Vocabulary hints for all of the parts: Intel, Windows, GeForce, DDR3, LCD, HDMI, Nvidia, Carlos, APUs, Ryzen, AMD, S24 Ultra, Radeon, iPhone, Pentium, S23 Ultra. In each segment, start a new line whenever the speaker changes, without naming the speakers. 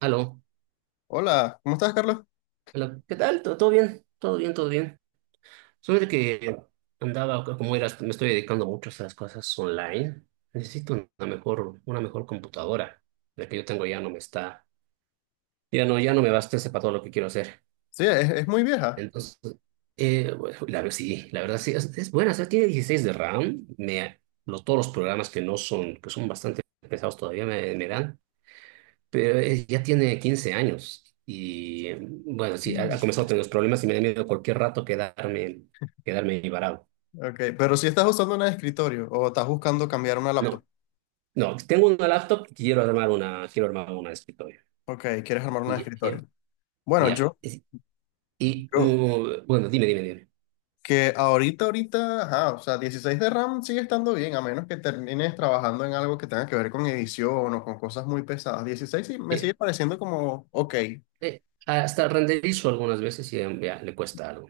Aló,
Hola, ¿cómo estás, Carlos?
hola, ¿qué tal? ¿Todo bien? Todo bien, todo bien. Solamente que andaba, como eras, me estoy dedicando mucho a las cosas online. Necesito una mejor computadora. La que yo tengo ya no me está, ya no, ya no me basta ese para todo lo que quiero hacer.
Sí, es muy vieja.
Entonces, bueno, la verdad sí, es buena. O sea, tiene 16 de RAM. Todos los programas que no son, que son bastante pesados todavía me dan. Pero ya tiene 15 años y bueno, sí, ha,
Mm,
ha
sí.
comenzado a tener los problemas y me da miedo cualquier rato quedarme ahí varado.
Ok, pero si estás usando una de escritorio o estás buscando cambiar una
No,
laptop.
no, tengo una laptop y quiero armar una de escritorio.
Ok, quieres armar una de
Y, y-
escritorio. Bueno,
ya.
yo, yo,
Bueno, dime, dime, dime.
que ahorita, ajá, o sea, 16 de RAM sigue estando bien, a menos que termines trabajando en algo que tenga que ver con edición o con cosas muy pesadas. 16 sí, me
Eh,
sigue pareciendo como, ok.
hasta renderizo algunas veces y ya le cuesta algo,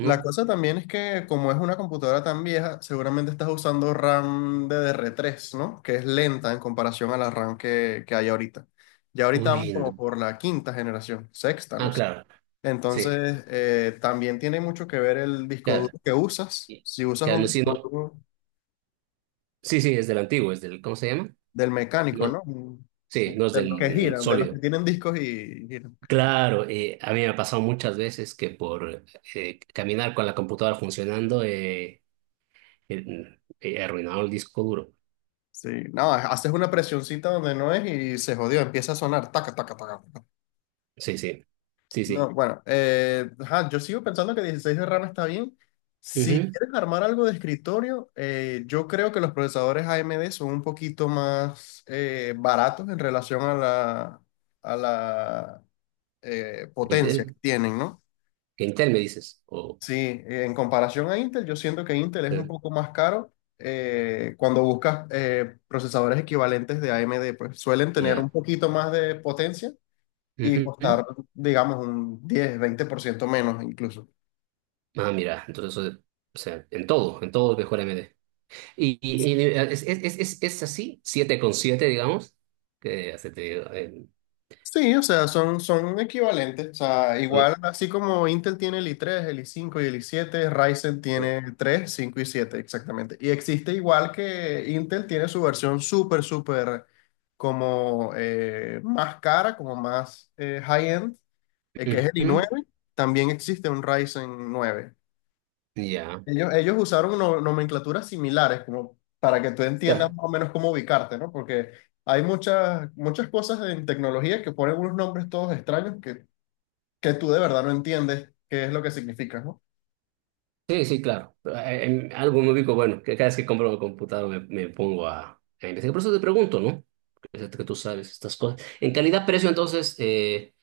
La cosa también es que como es una computadora tan vieja, seguramente estás usando RAM de DDR3, ¿no? Que es lenta en comparación a la RAM que hay ahorita. Ya ahorita vamos
Uy,
como
no.
por la quinta generación, sexta, no
Ah,
sé.
claro, sí,
Entonces, también tiene mucho que ver el disco
claro.
duro que usas.
Y-
Si usas
claro,
un
no, sí,
disco
no.
duro
Sí, sí, es del antiguo, es del, ¿cómo se llama?
del mecánico,
No,
¿no?
sí, no es
De los que
del
giran, de los que
sólido.
tienen discos y giran.
Claro, a mí me ha pasado muchas veces que por caminar con la computadora funcionando he arruinado el disco duro.
Sí, no, haces una presioncita donde no es y se jodió, empieza a sonar, taca, taca, taca.
Sí, sí, sí,
No,
sí.
bueno, ajá, yo sigo pensando que 16 de RAM está bien. Si
Ujú.
quieres armar algo de escritorio, yo creo que los procesadores AMD son un poquito más baratos en relación a la potencia que
Intel,
tienen, ¿no?
Intel me dices. O
Sí, en comparación a Intel, yo siento que Intel es
sí,
un poco más caro cuando buscas procesadores equivalentes de AMD, pues suelen tener
ya.
un poquito más de potencia y
Ujú.
costar, digamos, un 10, 20% menos incluso.
Ah, mira, entonces, o sea, en todo es mejor AMD. Y, es así, 7 con 7, digamos, que hace te digo
Sí, o sea, son equivalentes. O sea, igual, así como Intel tiene el i tres, el i cinco y el i siete, Ryzen tiene 3, 5 y 7 exactamente. Y existe igual que Intel tiene su versión súper como más cara, como más high-end, que es el i
Ujú.
nueve. También existe un Ryzen 9.
Ya.
Ellos usaron nomenclaturas similares, como para que tú entiendas
Claro,
más o menos cómo ubicarte, ¿no? Porque hay muchas cosas en tecnología que ponen unos nombres todos extraños que tú de verdad no entiendes qué es lo que significa, ¿no?
sí, sí, claro. En algo me ubico, bueno, que cada vez que compro una computadora me pongo a investigar. Por eso te pregunto, ¿no? Que sé que tú sabes estas cosas. En calidad-precio, entonces, eh,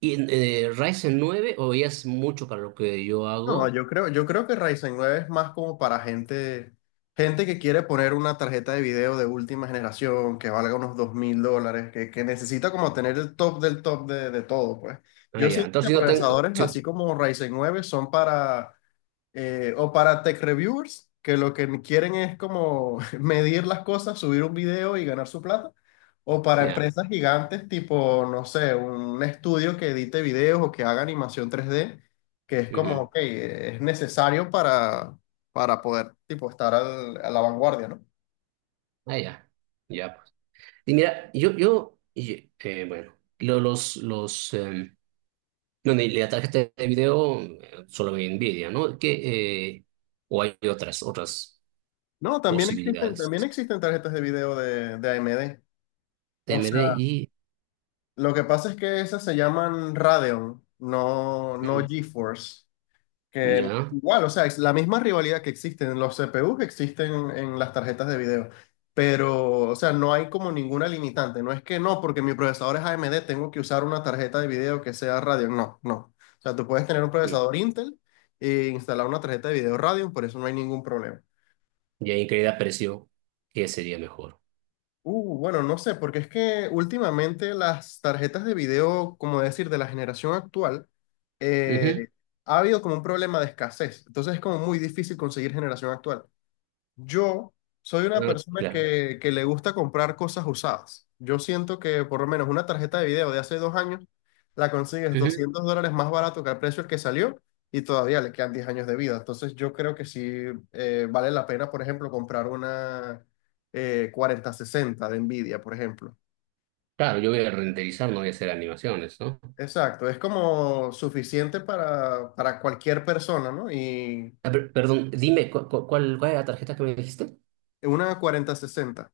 y, en- eh, Ryzen 9 o ya es mucho para lo que yo
No,
hago?
yo creo que Ryzen 9 es más como para gente que quiere poner una tarjeta de video de última generación que valga unos $2.000, que necesita como tener el top del top de todo, pues.
Ah,
Yo
ya.
siento que
Entonces, si no tengo...
procesadores así
sí,
como Ryzen 9 son para o para tech reviewers, que lo que quieren es como medir las cosas, subir un video y ganar su plata. O para
ya.
empresas gigantes tipo, no sé, un estudio que edite videos o que haga animación tres d que es como,
Ujú.
ok, es necesario para poder tipo, estar a la vanguardia, ¿no?
Ah, ya. Ya, pues. Y mira, bueno, lo- los, los, em, no, ni la tarjeta de video solo me Nvidia, ¿no? Que, o hay otras
No,
posibilidades.
también existen tarjetas de video de AMD. O
TMD
sea,
y
lo que pasa es que esas se llaman Radeon, no
mm,
GeForce. Que
ya.
igual, o sea, es la misma rivalidad que existe en los CPUs que existen en las tarjetas de video. Pero, o sea, no hay como ninguna limitante. No es que no, porque mi procesador es AMD, tengo que usar una tarjeta de video que sea Radeon. No, no. O sea, tú puedes tener un
Ujú.
procesador Intel e instalar una tarjeta de video Radeon, por eso no hay ningún problema.
Y ahí increíble apreció que sería mejor.
Bueno, no sé, porque es que últimamente las tarjetas de video, como decir, de la generación actual,
Ujú,
eh, ha habido como un problema de escasez. Entonces es como muy difícil conseguir generación actual. Yo soy una
ah,
persona
claro.
que le gusta comprar cosas usadas. Yo siento que por lo menos una tarjeta de video de hace 2 años la consigues
Ujú.
$200 más barato que el precio al que salió y todavía le quedan 10 años de vida. Entonces yo creo que sí vale la pena, por ejemplo, comprar una cuarenta sesenta de Nvidia, por ejemplo.
Claro, yo voy a renderizar, no voy a hacer animaciones, ¿no?
Exacto, es como suficiente para cualquier persona, ¿no? Y
Ah, perdón, dime, cuál, cuál es la tarjeta que me dijiste?
una cuarenta sesenta.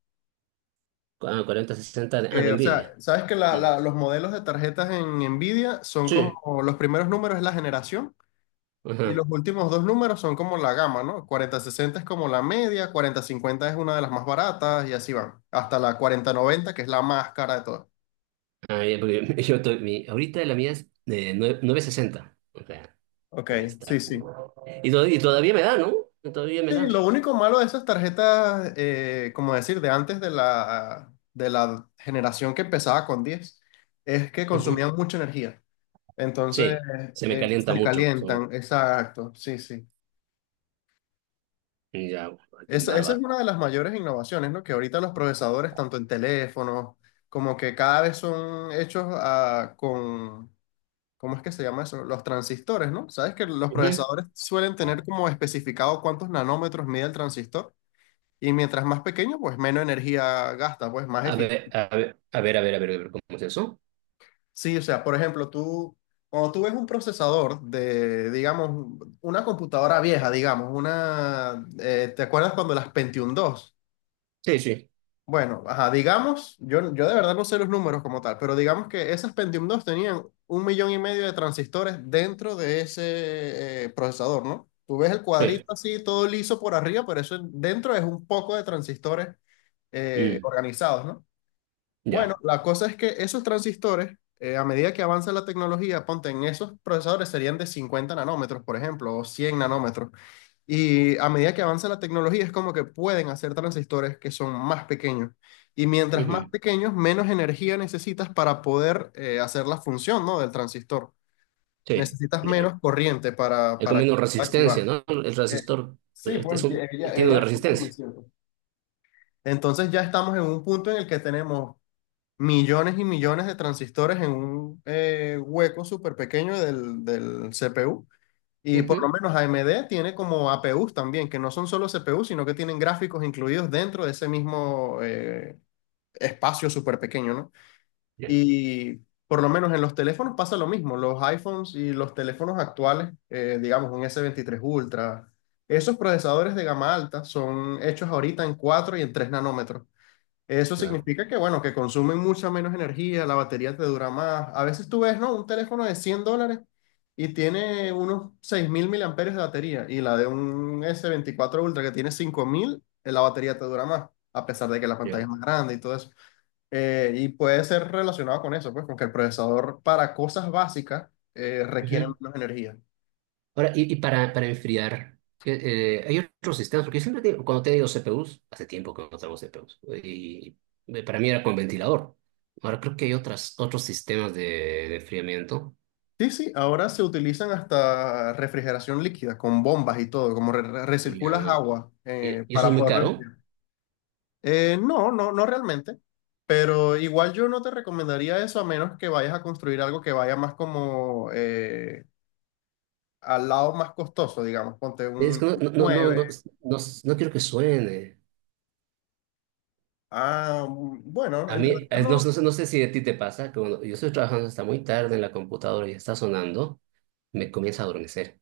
Ah, 4060 de, ah,
Que,
de
o
Nvidia.
sea, sabes que
Ujú.
los modelos de tarjetas en Nvidia son
Sí.
como los primeros números es la generación y los
Ajá.
últimos dos números son como la gama, ¿no? Cuarenta sesenta es como la media, cuarenta cincuenta es una de las más baratas y así van, hasta la cuarenta noventa que es la más cara de todas.
Ah, ya, porque ahorita la mía es de 960. O sea,
Ok,
debe
sí,
estar.
sí.
Y todavía me da, ¿no? Todavía me
Sí,
da.
lo único malo de esas tarjetas, como decir, de antes de de la generación que empezaba con 10 es que
Ujú.
consumían mucha energía. Entonces,
Sí, se me calienta
se
mucho. Soy,
calientan, exacto, sí, sí.
ya,
Esa es
bárbaro.
una de las mayores innovaciones, ¿no? Que ahorita los procesadores, tanto en teléfonos, como que cada vez son hechos con, ¿cómo es que se llama eso? Los transistores, ¿no? Sabes que los
Ujú.
procesadores suelen tener como especificado cuántos nanómetros mide el transistor y mientras más pequeño, pues menos energía gasta, pues más
A ver,
eficiente.
a ver, a ver, a ver, a ver, a ver, ¿cómo es eso?
Sí, o sea, por ejemplo, cuando tú ves un procesador de, digamos, una computadora vieja, digamos, ¿te acuerdas cuando las Pentium dos?
Sí, sí,
Bueno, ajá, digamos, yo de verdad no sé los números como tal, pero digamos que esas Pentium dos tenían un millón y medio de transistores dentro de ese procesador, ¿no? Tú ves el
sí,
cuadrito así, todo liso por arriba, pero eso dentro es un poco de transistores
mm,
organizados, ¿no? Bueno,
ya,
la cosa es que esos transistores, a medida que avanza la tecnología, ponte en esos procesadores serían de 50 nanómetros, por ejemplo, o 100 nanómetros. Y a medida que avanza la tecnología, es como que pueden hacer transistores que son más pequeños. Y mientras más
ujú,
pequeños, menos energía necesitas para poder hacer la función, ¿no? Del transistor.
sí,
Necesitas
ya.
menos corriente
Es
para
como
que
una
pueda
resistencia,
activar.
¿no? El
Eh,
resistor
sí,
eh, es
pues
un, tiene una
ella consume,
resistencia.
¿cierto? Entonces ya estamos en un punto en el que tenemos millones y millones de transistores en un hueco súper pequeño del CPU. Y por lo
Ujú,
menos AMD tiene como APUs también, que no son solo CPUs, sino que tienen gráficos incluidos dentro de ese mismo espacio súper pequeño, ¿no?
ya,
Y por lo menos en los teléfonos pasa lo mismo. Los iPhones y los teléfonos actuales, digamos un S23 Ultra, esos procesadores de gama alta son hechos ahorita en 4 y en 3 nanómetros. Eso
claro,
significa que, bueno, que consumen mucha menos energía, la batería te dura más. A veces tú ves, ¿no? Un teléfono de $100 y tiene unos 6000 miliamperios de batería y la de un s veinticuatro Ultra que tiene 5.000, la batería te dura más, a pesar de que la
ya.
pantalla es más grande y todo eso. Y puede ser relacionado con eso, pues, con que el procesador para cosas básicas requiere
Ujú.
menos energía.
Ahora, y para enfriar, ¿qué, hay otros sistemas, porque yo siempre digo, cuando he tenido CPUs, hace tiempo que no traigo CPUs, y para mí era con ventilador. Ahora creo que hay otras, otros sistemas de enfriamiento,
Sí, sí, ahora se utilizan hasta refrigeración líquida, con bombas y todo, como
y,
recirculas
ah,
agua
y y eso es
para
muy
poderlo...
caro.
No realmente. Pero igual yo no te recomendaría eso a menos que vayas a construir algo que vaya más como al lado más costoso, digamos, ponte
Es
un
que no, no, no, no,
9.
no, no quiero que suene.
Ah, mm, bueno,
A
en
mí,
realidad
no,
no.
no sé si a ti te pasa, que cuando yo estoy trabajando hasta muy tarde en la computadora y está sonando, me comienza a adormecer.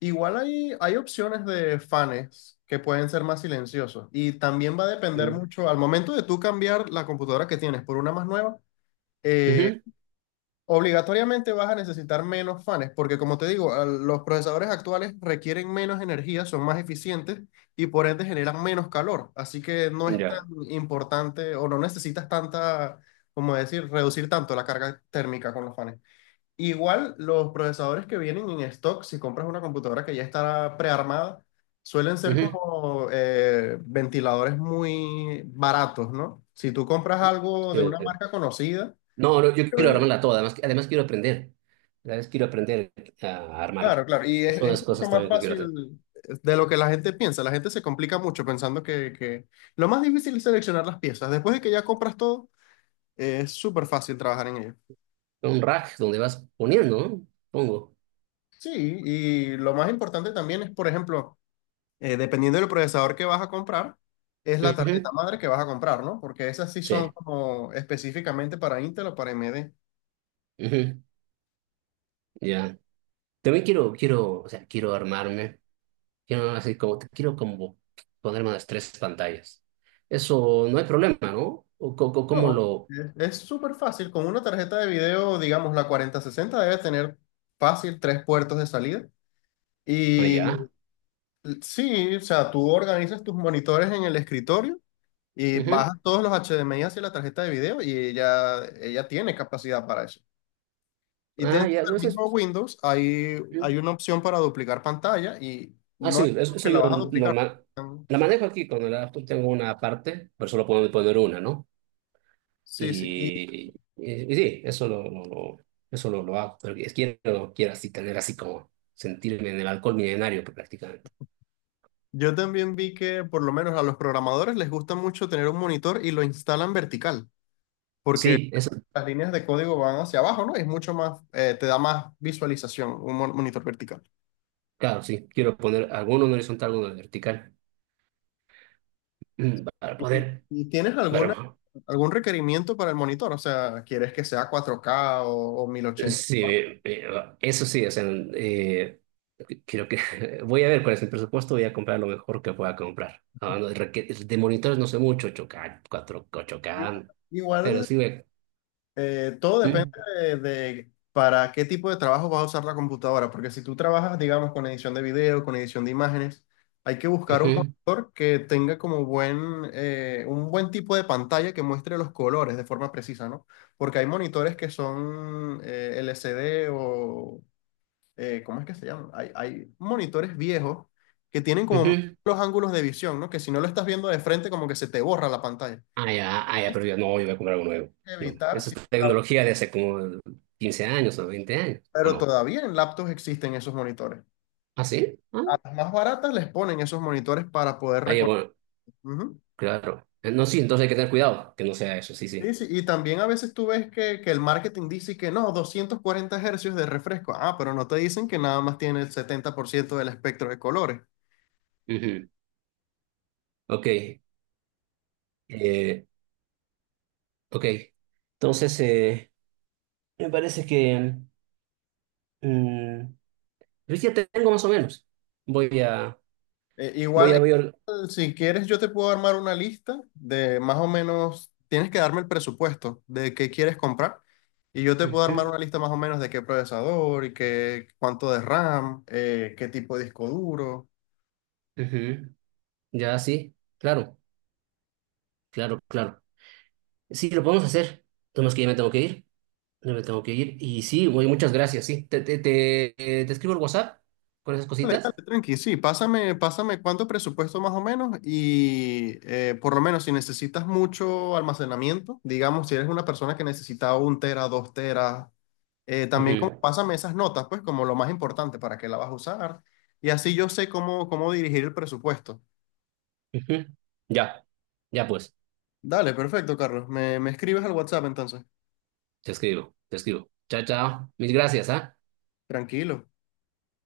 Igual hay opciones de fans que pueden ser más silenciosos y también va a depender
Mm.
mucho al momento de tú cambiar la computadora que tienes por una más nueva.
Ujú.
Obligatoriamente vas a necesitar menos fans, porque como te digo, los procesadores actuales requieren menos energía, son más eficientes y por ende generan menos calor. Así que no es tan
Ya.
importante o no necesitas tanta, como decir, reducir tanto la carga térmica con los fans. Igual los procesadores que vienen en stock, si compras una computadora que ya está prearmada, suelen ser
Ujú.
como ventiladores muy baratos, ¿no? Si tú compras algo de una
Eh,
marca conocida,
no, no, yo quiero
eh...
armarla toda, además quiero aprender. Además quiero aprender a armarla.
Claro, claro. Y
Es
es,
una de
es
las
mucho
cosas
más
también que quiero hacer.
fácil de lo que la gente piensa. La gente se complica mucho pensando que... Lo más difícil es seleccionar las piezas. Después de que ya compras todo, es súper fácil trabajar en ello.
Un rack donde vas poniendo, ¿no? Pongo.
Sí, y lo más importante también es, por ejemplo, dependiendo del procesador que vas a comprar, es la
Ujú.
tarjeta madre que vas a comprar, ¿no? Porque esas sí son
Sí.
como específicamente para Intel o para AMD.
Ujú. Ya. También quiero, o sea, quiero armarme. Quiero así como, te quiero como ponerme unas tres pantallas. Eso no hay problema, ¿no? ¿O, cómo
No,
lo...?
es súper fácil. Con una tarjeta de video, digamos, la cuarenta sesenta, debe tener fácil tres puertos de salida.
Ah,
Y...
ya.
Sí, o sea, tú organizas tus monitores en el escritorio y bajas
Ujú.
todos los HDMI hacia la tarjeta de video y ella tiene capacidad para eso. Y
Ah,
dentro
ya.
del
Entonces,
mismo Windows
ujú.
hay una opción para duplicar pantalla y
Ah,
no es
sí,
como que
eso
la
yo
vas a
lo
duplicar.
la manejo aquí con el laptop. Tengo una parte, pero solo puedo poner una, ¿no?
Sí, sí. Y
Y, sí, eso lo hago. Pero quiero así tener así como sentirme en el alcohol milenario prácticamente.
yo también vi que por lo menos a los programadores les gusta mucho tener un monitor y lo instalan vertical, porque
Sí, eso,
las líneas de código van hacia abajo, ¿no? Es mucho más, te da más visualización un monitor vertical.
claro, sí. Quiero poner alguno en horizontal, alguno en vertical. Mm, para
¿Y,
poder...
y tienes alguna,
Bueno,
algún requerimiento para el monitor? O sea, ¿quieres que sea cuatro k o 1080?
sí, eso sí, o sea, eh, creo que voy a ver cuál es el presupuesto, voy a comprar lo mejor que pueda comprar. Ah, no, de monitores no sé mucho, 8K, 4,
Igual,
8K, pero
igual,
sí voy a...
todo depende
Mm,
de para qué tipo de trabajo vas a usar la computadora, porque si tú trabajas, digamos, con edición de video, con edición de imágenes, hay que buscar un
ujú,
monitor que tenga como buen, un buen tipo de pantalla que muestre los colores de forma precisa, ¿no? Porque hay monitores que son LCD o, ¿cómo es que se llaman? Hay monitores viejos que tienen como
ujú.
los ángulos de visión, ¿no? Que si no lo estás viendo de frente, como que se te borra la pantalla.
Ah, ya, ah, ya,
Es
pero yo no, yo voy a comprar algo nuevo. No,
evitar,
eso
sí,
es tecnología de hace como 15 años o 20 años, ¿o
pero
no?
todavía en laptops existen esos monitores.
¿Ah, sí? Ah,
A las más baratas les ponen esos monitores para poder
ah, ya,
recordar.
bueno,
Ujú.
claro. No, sí, entonces hay que tener cuidado que no sea eso, sí,
Sí,
sí.
sí. Y también a veces tú ves que el marketing dice que no, 240 hercios de refresco. Ah, pero no te dicen que nada más tiene el 70% del espectro de colores.
Ujú. Ok. Eh, ok, entonces me parece que mm, pues ya tengo más o menos. Voy a,
Eh,
voy a
igual,
ver.
igual, si quieres, yo te puedo armar una lista de más o menos, tienes que darme el presupuesto de qué quieres comprar y yo te puedo armar
Ujú,
una lista más o menos de qué procesador y cuánto de RAM, qué tipo de disco duro.
ujú. Ya, sí, claro, claro, claro. Sí, lo podemos hacer. Tenemos que ya me tengo que ir. Ya me tengo que ir. Y sí, güey, muchas gracias, sí. Te escribo el WhatsApp con esas cositas.
Tranqui, sí, pásame cuánto presupuesto más o menos y por lo menos si necesitas mucho almacenamiento, digamos, si eres una persona que necesita un tera, 2 teras, también como,
Ujú,
pásame esas notas, pues como lo más importante para qué la vas a usar y así yo sé cómo, cómo dirigir el presupuesto.
ujú. Ya, ya pues,
Dale, perfecto, Carlos, me escribes al WhatsApp entonces,
te escribo, te escribo. Chao, chao. Mis gracias, ¿ah?
tranquilo.